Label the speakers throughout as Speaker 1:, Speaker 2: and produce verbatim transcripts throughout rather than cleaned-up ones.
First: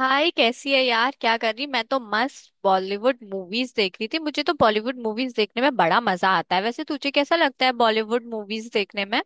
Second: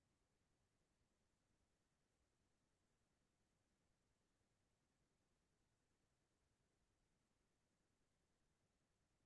Speaker 1: हाय, कैसी है यार? क्या कर रही? मैं तो मस्त बॉलीवुड मूवीज देख रही थी। मुझे तो बॉलीवुड मूवीज देखने में बड़ा मजा आता है। वैसे तुझे कैसा लगता है बॉलीवुड मूवीज देखने में?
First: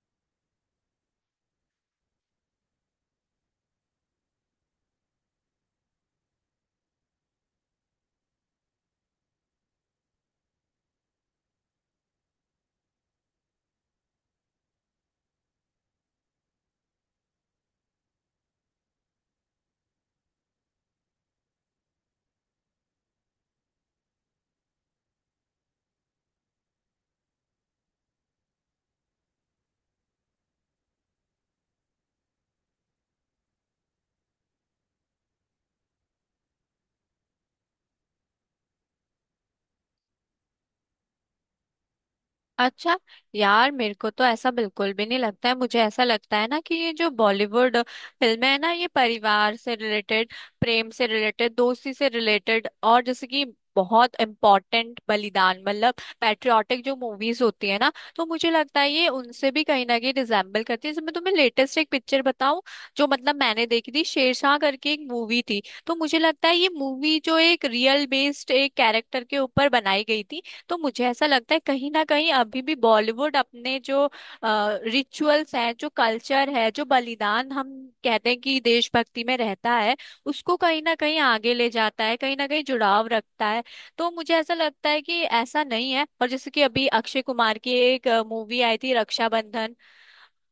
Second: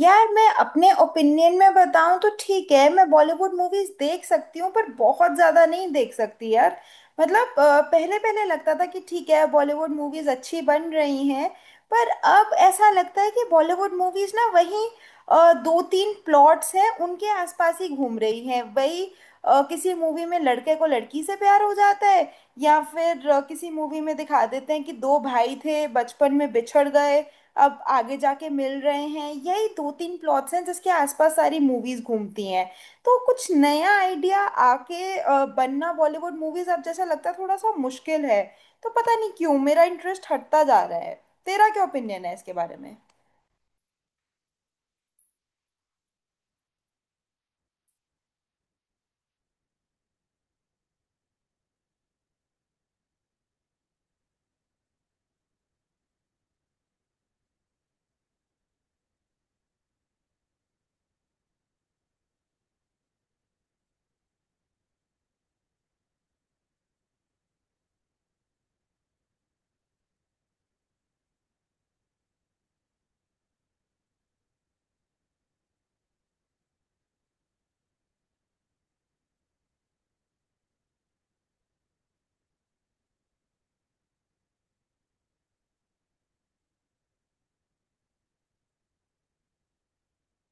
Speaker 2: यार मैं अपने ओपिनियन में बताऊं तो ठीक है। मैं बॉलीवुड मूवीज देख सकती हूँ पर बहुत ज्यादा नहीं देख सकती यार। मतलब पहले पहले लगता था कि ठीक है, बॉलीवुड मूवीज अच्छी बन रही हैं। पर अब ऐसा लगता है कि बॉलीवुड मूवीज ना वही अ, दो तीन प्लॉट्स हैं, उनके आसपास ही घूम रही हैं। वही अ, किसी मूवी में लड़के को लड़की से प्यार हो जाता है, या फिर अ, किसी मूवी में दिखा देते हैं कि दो भाई थे, बचपन में बिछड़ गए, अब आगे जाके मिल रहे हैं। यही दो तीन प्लॉट्स हैं जिसके आसपास सारी मूवीज घूमती हैं। तो कुछ नया आइडिया आके अ, बनना बॉलीवुड मूवीज अब, जैसा लगता है थोड़ा सा मुश्किल है। तो पता नहीं क्यों मेरा इंटरेस्ट हटता जा रहा है। तेरा क्या ओपिनियन है इसके बारे
Speaker 1: अच्छा।
Speaker 2: में?
Speaker 1: यार, मेरे को तो ऐसा बिल्कुल भी नहीं लगता है। मुझे ऐसा लगता है ना कि ये जो बॉलीवुड फिल्में है ना, ये परिवार से रिलेटेड, प्रेम से रिलेटेड, दोस्ती से रिलेटेड, और जैसे कि बहुत इम्पोर्टेंट बलिदान, मतलब पैट्रियाटिक जो मूवीज होती है ना, तो मुझे लगता है ये उनसे भी कहीं ना कहीं रिजेम्बल करती है। जैसे मैं तुम्हें लेटेस्ट एक पिक्चर बताऊं जो मतलब मैंने देखी थी, शेरशाह करके एक मूवी थी। तो मुझे लगता है ये मूवी जो एक रियल बेस्ड एक कैरेक्टर के ऊपर बनाई गई थी, तो मुझे ऐसा लगता है कहीं ना कहीं अभी भी बॉलीवुड अपने जो रिचुअल्स हैं, जो कल्चर है, जो बलिदान हम कहते हैं कि देशभक्ति में रहता है, उसको कहीं ना कहीं आगे ले जाता है, कहीं ना कहीं जुड़ाव रखता है। तो मुझे ऐसा लगता है कि ऐसा नहीं है। और जैसे कि अभी अक्षय कुमार की एक मूवी आई थी रक्षाबंधन,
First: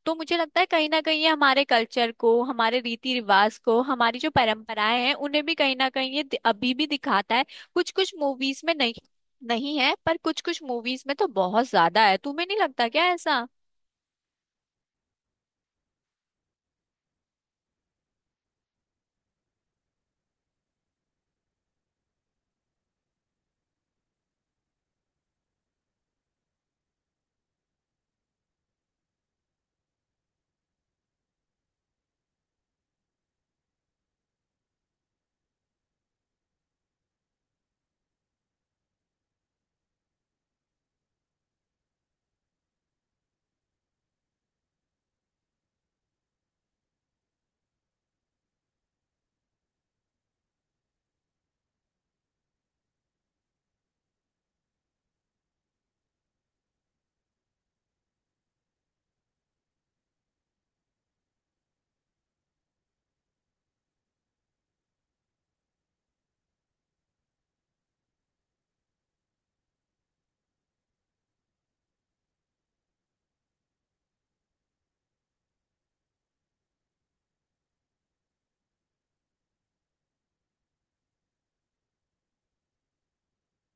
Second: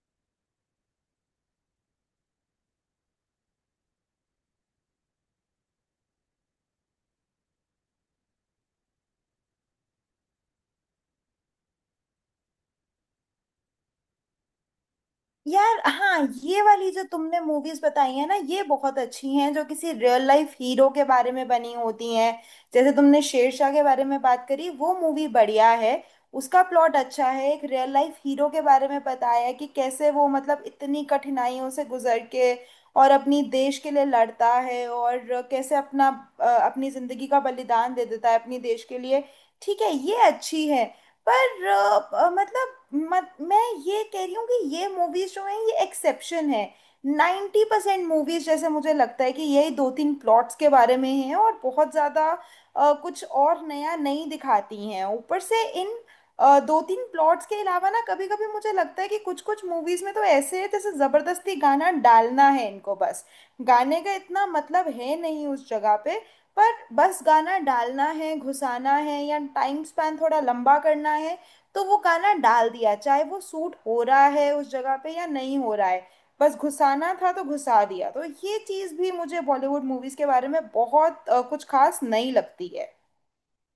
Speaker 1: तो मुझे लगता है कहीं ना कहीं ये हमारे कल्चर को, हमारे रीति रिवाज को, हमारी जो परंपराएं हैं उन्हें भी कहीं ना कहीं ये दि- अभी भी दिखाता है। कुछ कुछ मूवीज में नहीं, नहीं है, पर कुछ कुछ मूवीज में तो बहुत ज्यादा है। तुम्हें नहीं लगता क्या ऐसा?
Speaker 2: यार हाँ, ये वाली जो तुमने मूवीज बताई है ना, ये बहुत अच्छी हैं, जो किसी रियल लाइफ हीरो के बारे में बनी होती हैं। जैसे तुमने शेरशाह के बारे में बात करी, वो मूवी बढ़िया है। उसका प्लॉट अच्छा है, एक रियल लाइफ हीरो के बारे में बताया है कि कैसे वो मतलब इतनी कठिनाइयों से गुजर के और अपनी देश के लिए लड़ता है और कैसे अपना अ, अपनी जिंदगी का बलिदान दे देता है अपनी देश के लिए। ठीक है, ये अच्छी है। पर अ, अ, मतलब मत, मैं ये कह रही हूँ कि ये मूवीज जो हैं ये एक्सेप्शन है। नाइन्टी परसेंट मूवीज, जैसे मुझे लगता है कि यही दो तीन प्लॉट्स के बारे में हैं और बहुत ज़्यादा अ, कुछ और नया नहीं दिखाती हैं। ऊपर से इन अ, दो तीन प्लॉट्स के अलावा ना, कभी कभी मुझे लगता है कि कुछ कुछ मूवीज में तो ऐसे है जैसे ज़बरदस्ती गाना डालना है इनको। बस गाने का इतना मतलब है नहीं उस जगह पे, पर बस गाना डालना है, घुसाना है, या टाइम स्पैन थोड़ा लंबा करना है, तो वो गाना डाल दिया, चाहे वो सूट हो रहा है उस जगह पे या नहीं हो रहा है। बस घुसाना था तो घुसा दिया। तो ये चीज़ भी मुझे बॉलीवुड मूवीज़ के बारे में बहुत अ, कुछ खास नहीं लगती है।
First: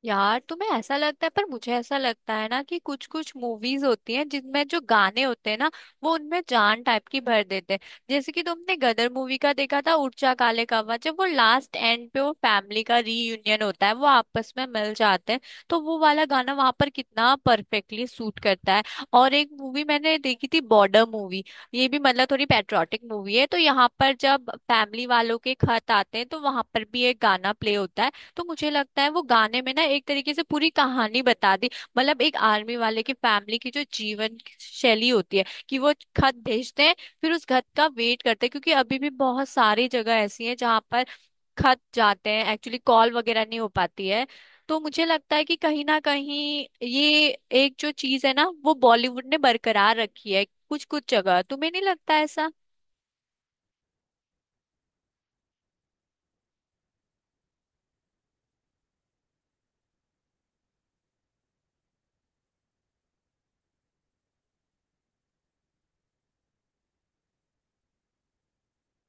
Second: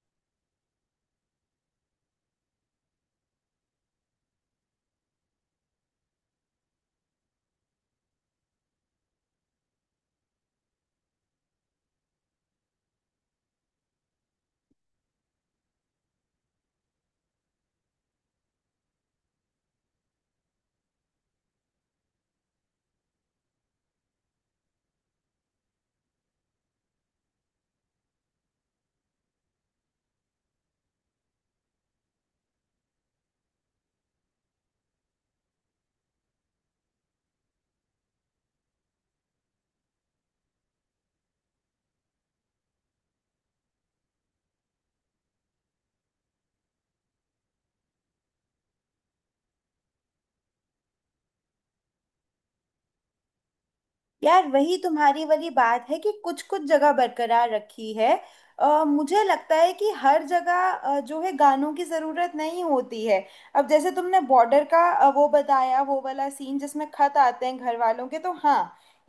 Speaker 1: यार, तुम्हें ऐसा लगता है, पर मुझे ऐसा लगता है ना कि कुछ कुछ मूवीज होती हैं जिनमें जो गाने होते हैं ना, वो उनमें जान टाइप की भर देते हैं। जैसे कि तुमने गदर मूवी का देखा था उड़चा काले कावा, जब वो लास्ट एंड पे वो फैमिली का रीयूनियन होता है, वो आपस में मिल जाते हैं, तो वो वाला गाना वहां पर कितना परफेक्टली सूट करता है। और एक मूवी मैंने देखी थी बॉर्डर मूवी। ये भी मतलब थोड़ी पैट्रियोटिक मूवी है, तो यहाँ पर जब फैमिली वालों के खत आते हैं, तो वहां पर भी एक गाना प्ले होता है। तो मुझे लगता है वो गाने में ना एक तरीके से पूरी कहानी बता दी। मतलब एक आर्मी वाले की फैमिली की जो जीवन शैली होती है कि वो खत भेजते हैं, फिर उस खत का वेट करते हैं, क्योंकि अभी भी बहुत सारी जगह ऐसी हैं जहाँ पर खत जाते हैं, एक्चुअली कॉल वगैरह नहीं हो पाती है। तो मुझे लगता है कि कहीं ना कहीं ये एक जो चीज है ना, वो बॉलीवुड ने बरकरार रखी है कुछ कुछ जगह। तुम्हें नहीं लगता ऐसा?
Speaker 2: यार वही तुम्हारी वाली बात है कि कुछ कुछ जगह बरकरार रखी है। अ, मुझे लगता है कि हर जगह अ, जो है गानों की ज़रूरत नहीं होती है। अब जैसे तुमने बॉर्डर का अ, वो बताया, वो वाला सीन जिसमें खत आते हैं घर वालों के, तो हाँ,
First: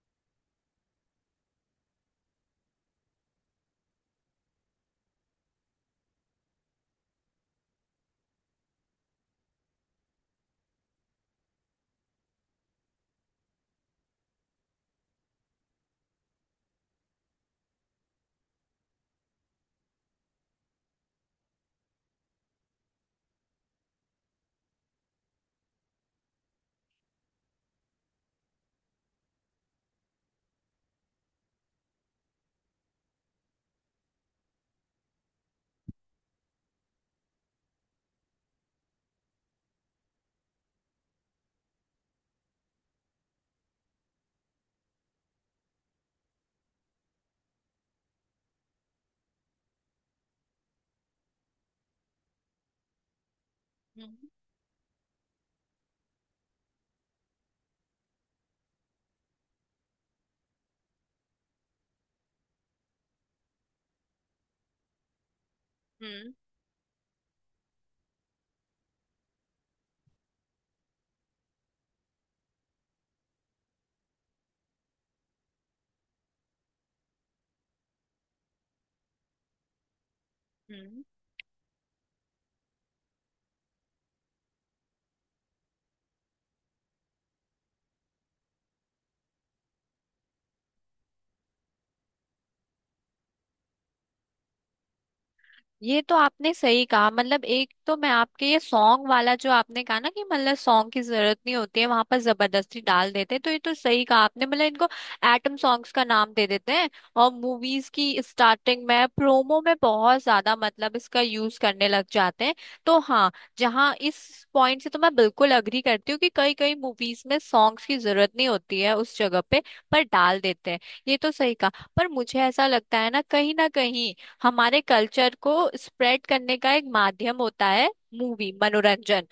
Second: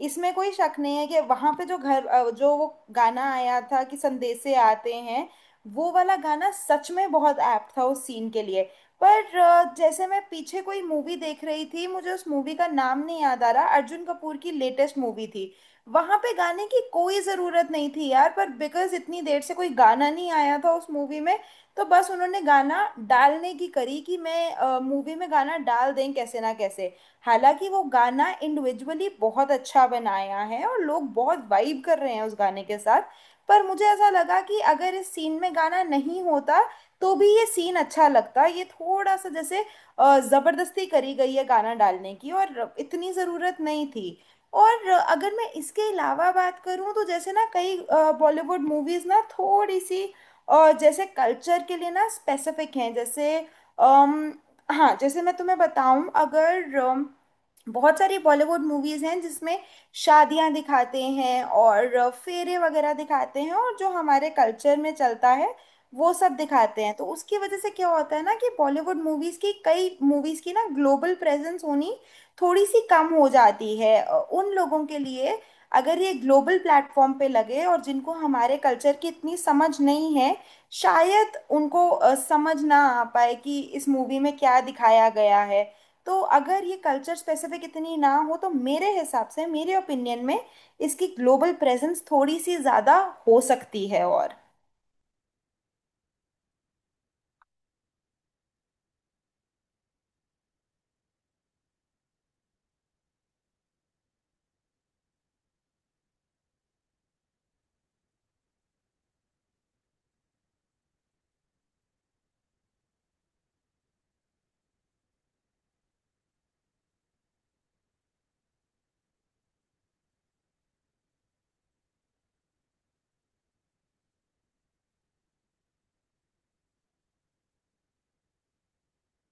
Speaker 2: इसमें कोई शक नहीं है कि वहाँ पे जो घर अ, जो वो गाना आया था कि संदेशे आते हैं, वो वाला गाना सच में बहुत ऐप्ट था उस सीन के लिए। पर अ, जैसे मैं पीछे कोई मूवी देख रही थी, मुझे उस मूवी का नाम नहीं याद आ रहा, अर्जुन कपूर की लेटेस्ट मूवी थी। वहां पे गाने की कोई जरूरत नहीं थी यार, पर बिकॉज इतनी देर से कोई गाना नहीं आया था उस मूवी में, तो बस उन्होंने गाना डालने की करी कि मैं मूवी में गाना डाल दें कैसे ना कैसे। हालांकि वो गाना इंडिविजुअली बहुत अच्छा बनाया है और लोग बहुत वाइब कर रहे हैं उस गाने के साथ। पर मुझे ऐसा लगा कि अगर इस सीन में गाना नहीं होता तो भी ये सीन अच्छा लगता है। ये थोड़ा सा जैसे अ, जबरदस्ती करी गई है गाना डालने की, और इतनी जरूरत नहीं थी। और अ, अगर मैं इसके अलावा बात करूं तो जैसे ना, कई बॉलीवुड मूवीज ना थोड़ी सी अ, जैसे कल्चर के लिए ना स्पेसिफिक हैं। जैसे
Speaker 1: हम्म,
Speaker 2: अम, हाँ, जैसे मैं तुम्हें बताऊं, अगर अम, बहुत सारी बॉलीवुड मूवीज हैं जिसमें शादियां दिखाते हैं और फेरे वगैरह दिखाते हैं, और जो हमारे कल्चर में चलता है वो सब
Speaker 1: हम्म,
Speaker 2: दिखाते हैं। तो उसकी वजह से क्या होता है ना कि बॉलीवुड मूवीज की, कई मूवीज की ना ग्लोबल प्रेजेंस होनी थोड़ी सी कम हो जाती है अ, उन लोगों के लिए अगर ये ग्लोबल प्लेटफॉर्म पे लगे और जिनको हमारे कल्चर की इतनी समझ नहीं है।
Speaker 1: हम्म।
Speaker 2: शायद उनको अ, समझ ना आ पाए कि इस मूवी में क्या दिखाया गया है। तो अगर ये कल्चर स्पेसिफिक इतनी ना हो, तो मेरे हिसाब से, मेरे ओपिनियन में इसकी ग्लोबल प्रेजेंस थोड़ी सी ज़्यादा हो सकती है। और
Speaker 1: ये तो आपने सही कहा। मतलब एक तो मैं आपके ये सॉन्ग वाला जो आपने कहा ना कि मतलब सॉन्ग की जरूरत नहीं होती है वहां पर, जबरदस्ती डाल देते हैं, तो ये तो सही कहा आपने। मतलब इनको एटम सॉन्ग्स का नाम दे देते हैं और मूवीज की स्टार्टिंग में, प्रोमो में बहुत ज्यादा मतलब इसका यूज करने लग जाते हैं। तो हाँ, जहाँ इस पॉइंट से तो मैं बिल्कुल अग्री करती हूँ कि कई कई मूवीज में सॉन्ग्स की जरूरत नहीं होती है उस जगह पे, पर डाल देते हैं। ये तो सही कहा। पर मुझे ऐसा लगता है ना कहीं ना कहीं हमारे कल्चर को स्प्रेड करने का एक माध्यम होता है मूवी, मनोरंजन।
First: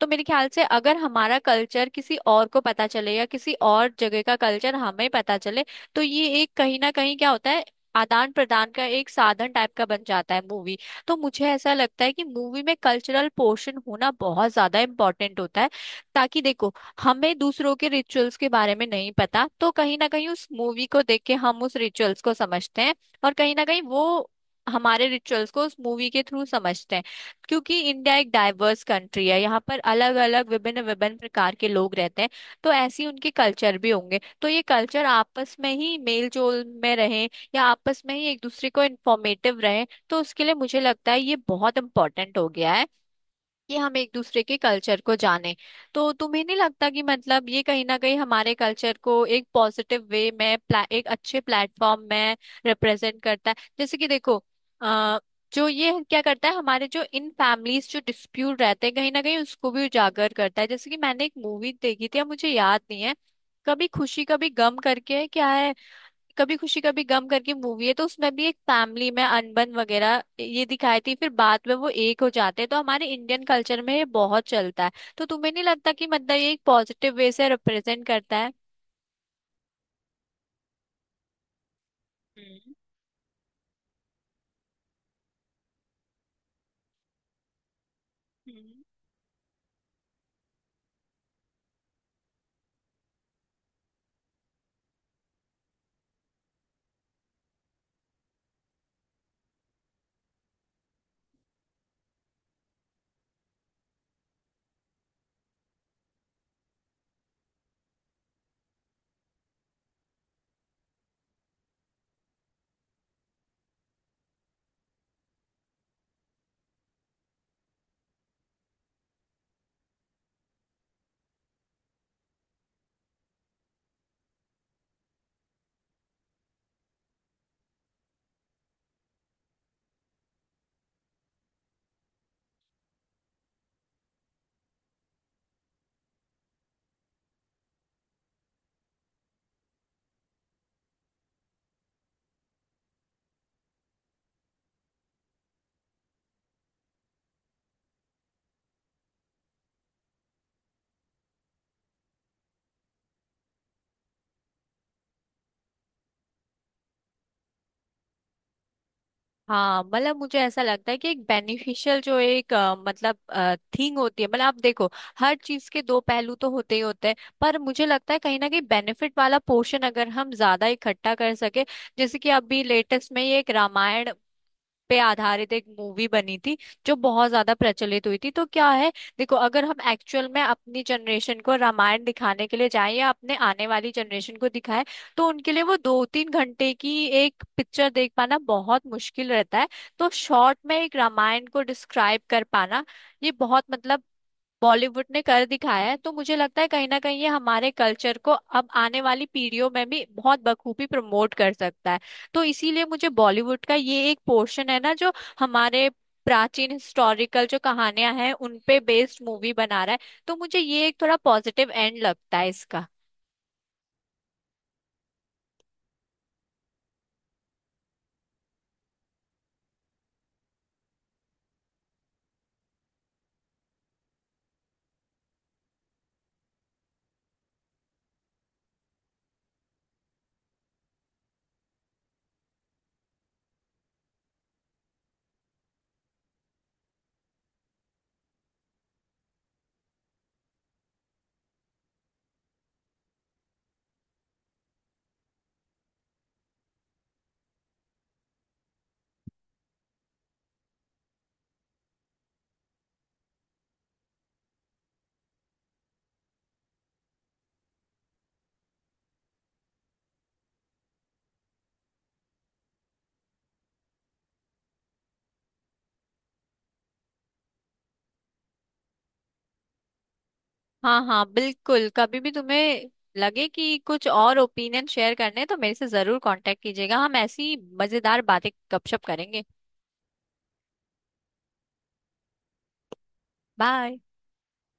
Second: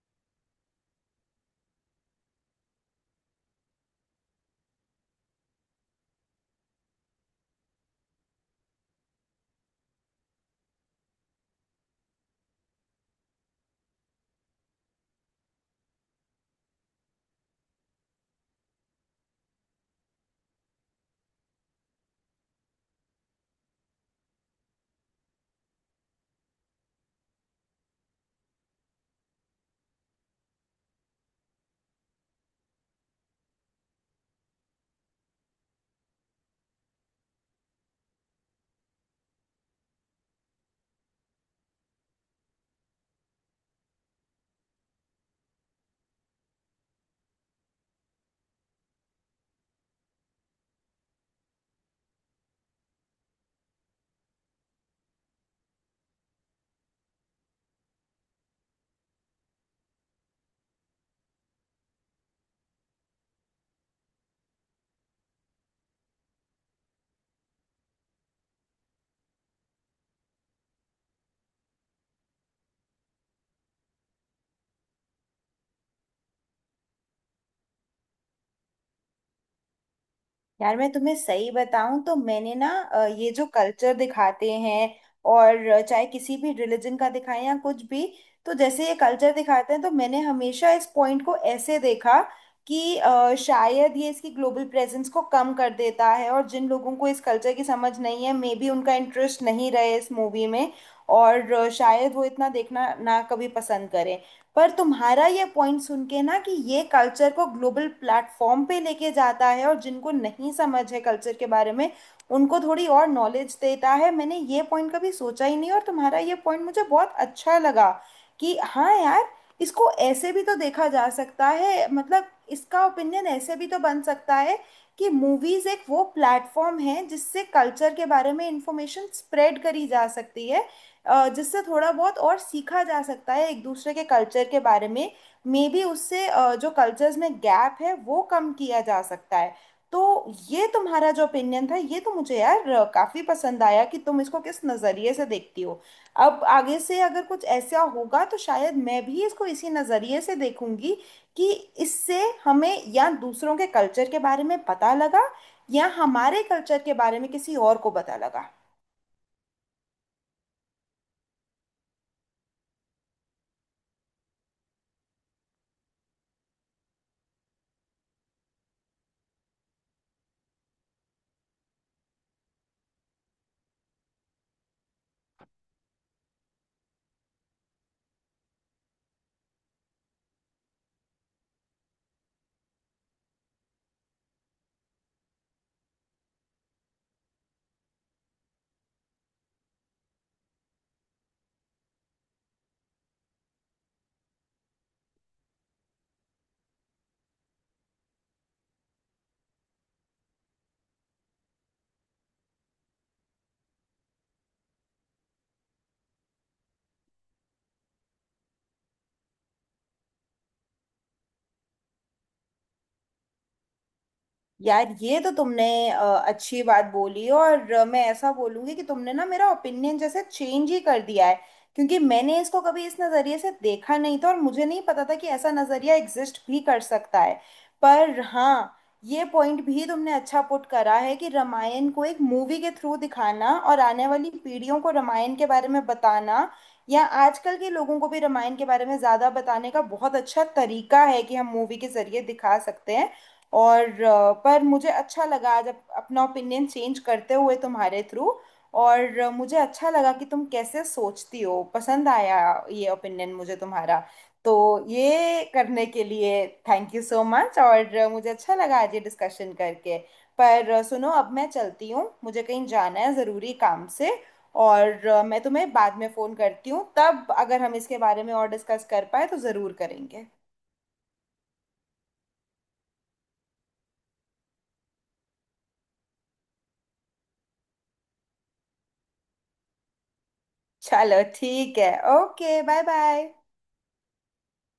Speaker 1: तो मेरे ख्याल से अगर हमारा कल्चर किसी और को पता चले या किसी और जगह का कल्चर हमें पता चले, तो ये एक कहीं ना कहीं क्या होता है, आदान प्रदान का एक साधन टाइप का बन जाता है मूवी। तो मुझे ऐसा लगता है कि मूवी में कल्चरल पोर्शन होना बहुत ज्यादा इम्पोर्टेंट होता है, ताकि देखो, हमें दूसरों के रिचुअल्स के बारे में नहीं पता, तो कहीं ना कहीं उस मूवी को देख के हम उस रिचुअल्स को समझते हैं, और कहीं ना कहीं वो हमारे रिचुअल्स को उस मूवी के थ्रू समझते हैं। क्योंकि इंडिया एक डाइवर्स कंट्री है, यहाँ पर अलग अलग, विभिन्न विभिन्न प्रकार के लोग रहते हैं, तो ऐसे ही उनके कल्चर भी होंगे। तो ये कल्चर आपस में ही मेल जोल में रहे या आपस में ही एक दूसरे को इंफॉर्मेटिव रहे, तो उसके लिए मुझे लगता है ये बहुत इंपॉर्टेंट हो गया है कि हम एक दूसरे के कल्चर को जाने। तो तुम्हें नहीं लगता कि मतलब ये कहीं ना कहीं हमारे कल्चर को एक पॉजिटिव वे में प्ला, एक अच्छे प्लेटफॉर्म में रिप्रेजेंट करता है? जैसे कि देखो, अ, जो ये क्या करता है, हमारे जो इन फैमिलीज जो डिस्प्यूट रहते हैं, कहीं ना कहीं उसको भी उजागर करता है। जैसे कि मैंने एक मूवी देखी थी, अब मुझे याद नहीं है, कभी खुशी कभी गम करके क्या है, कभी खुशी कभी गम करके मूवी है, तो उसमें भी एक फैमिली में अनबन वगैरह ये दिखाई थी, फिर बाद में वो एक हो जाते हैं। तो हमारे इंडियन कल्चर में ये बहुत चलता है। तो तुम्हें नहीं लगता कि मतलब ये एक पॉजिटिव वे से रिप्रेजेंट करता है?
Speaker 2: यार मैं तुम्हें सही बताऊं तो मैंने ना
Speaker 1: हम्म,
Speaker 2: अ, ये जो कल्चर दिखाते हैं और अ, चाहे किसी भी रिलीजन का दिखाएं या कुछ भी, तो
Speaker 1: हम्म।
Speaker 2: जैसे ये कल्चर दिखाते हैं, तो मैंने हमेशा इस पॉइंट को ऐसे देखा कि अ, शायद ये इसकी ग्लोबल प्रेजेंस को कम कर देता है, और जिन लोगों को इस कल्चर की समझ नहीं है, मे बी उनका इंटरेस्ट नहीं रहे इस मूवी में, और अ, शायद वो इतना देखना ना कभी पसंद करें। पर तुम्हारा ये पॉइंट सुन के ना कि ये कल्चर को ग्लोबल प्लेटफॉर्म पे लेके जाता है, और जिनको नहीं समझ है कल्चर के बारे में, उनको थोड़ी और नॉलेज देता है, मैंने ये पॉइंट कभी सोचा ही नहीं, और तुम्हारा ये पॉइंट मुझे बहुत अच्छा लगा कि हाँ यार, इसको ऐसे भी तो देखा जा सकता है। मतलब इसका ओपिनियन ऐसे भी तो बन सकता है कि मूवीज एक वो प्लेटफॉर्म है जिससे कल्चर के बारे में इंफॉर्मेशन स्प्रेड करी जा सकती है, अ, जिससे थोड़ा बहुत और सीखा जा सकता है एक दूसरे के कल्चर के बारे में। मे बी उससे अ, जो कल्चर्स में गैप है वो कम किया जा सकता है। तो ये तुम्हारा जो ओपिनियन था, ये तो मुझे यार अ, काफी पसंद आया कि तुम इसको किस नजरिए से देखती हो। अब आगे से अगर कुछ ऐसा होगा तो शायद मैं भी इसको इसी नजरिए से देखूंगी कि इससे हमें या दूसरों के कल्चर के बारे में पता लगा, या हमारे कल्चर के बारे में किसी और को पता लगा।
Speaker 1: हाँ, मतलब मुझे ऐसा लगता है कि एक बेनिफिशियल जो एक अ, मतलब थिंग होती है। मतलब आप देखो, हर चीज के दो पहलू तो होते ही होते हैं, पर मुझे लगता है कहीं ना कहीं बेनिफिट वाला पोर्शन अगर हम ज्यादा इकट्ठा कर सके। जैसे कि अभी लेटेस्ट में ये एक रामायण पे आधारित एक मूवी बनी थी जो बहुत ज्यादा प्रचलित हुई थी, तो क्या है, देखो, अगर हम एक्चुअल में अपनी जनरेशन को रामायण दिखाने के लिए जाएं या अपने आने वाली जनरेशन को दिखाएं, तो उनके लिए वो दो तीन घंटे की एक पिक्चर देख पाना बहुत मुश्किल रहता है। तो शॉर्ट में एक रामायण को डिस्क्राइब कर पाना, ये बहुत मतलब बॉलीवुड ने कर दिखाया है। तो मुझे लगता है कहीं ना कहीं ये हमारे कल्चर को अब आने वाली पीढ़ियों में भी बहुत बखूबी प्रमोट कर सकता है। तो इसीलिए मुझे बॉलीवुड का ये एक पोर्शन है ना जो हमारे प्राचीन हिस्टोरिकल जो कहानियां हैं उन पे बेस्ड मूवी बना रहा है, तो मुझे ये एक थोड़ा पॉजिटिव एंड लगता है इसका।
Speaker 2: यार ये तो तुमने अ, अच्छी बात बोली, और अ, मैं ऐसा बोलूंगी कि तुमने ना मेरा ओपिनियन जैसे चेंज ही कर दिया है, क्योंकि मैंने इसको कभी इस नज़रिए से देखा नहीं था और मुझे नहीं पता था कि ऐसा नज़रिया एग्जिस्ट भी कर सकता है। पर हाँ, ये पॉइंट भी तुमने अच्छा पुट करा है कि रामायण को एक मूवी के थ्रू दिखाना और आने वाली पीढ़ियों को रामायण के बारे में बताना, या आजकल के लोगों को भी रामायण के बारे में ज़्यादा बताने का बहुत अच्छा तरीका है कि हम मूवी के ज़रिए दिखा सकते हैं। और अ, पर मुझे अच्छा लगा आज अप, अपना ओपिनियन चेंज करते हुए तुम्हारे थ्रू, और अ, मुझे अच्छा लगा कि तुम कैसे सोचती हो, पसंद आया ये ओपिनियन मुझे तुम्हारा। तो ये करने के लिए थैंक यू सो मच, और अ, मुझे अच्छा लगा आज ये डिस्कशन करके। पर अ, सुनो, अब मैं चलती हूँ, मुझे कहीं जाना है ज़रूरी काम से, और अ, मैं तुम्हें बाद में फ़ोन करती हूँ, तब अगर हम इसके बारे में और डिस्कस कर पाए तो ज़रूर करेंगे।
Speaker 1: हाँ हाँ, बिल्कुल। कभी भी तुम्हें लगे कि कुछ और ओपिनियन शेयर करने हैं, तो मेरे से जरूर कांटेक्ट कीजिएगा। हम ऐसी मजेदार बातें, गपशप करेंगे।
Speaker 2: चलो ठीक है, ओके, बाय बाय।
Speaker 1: बाय।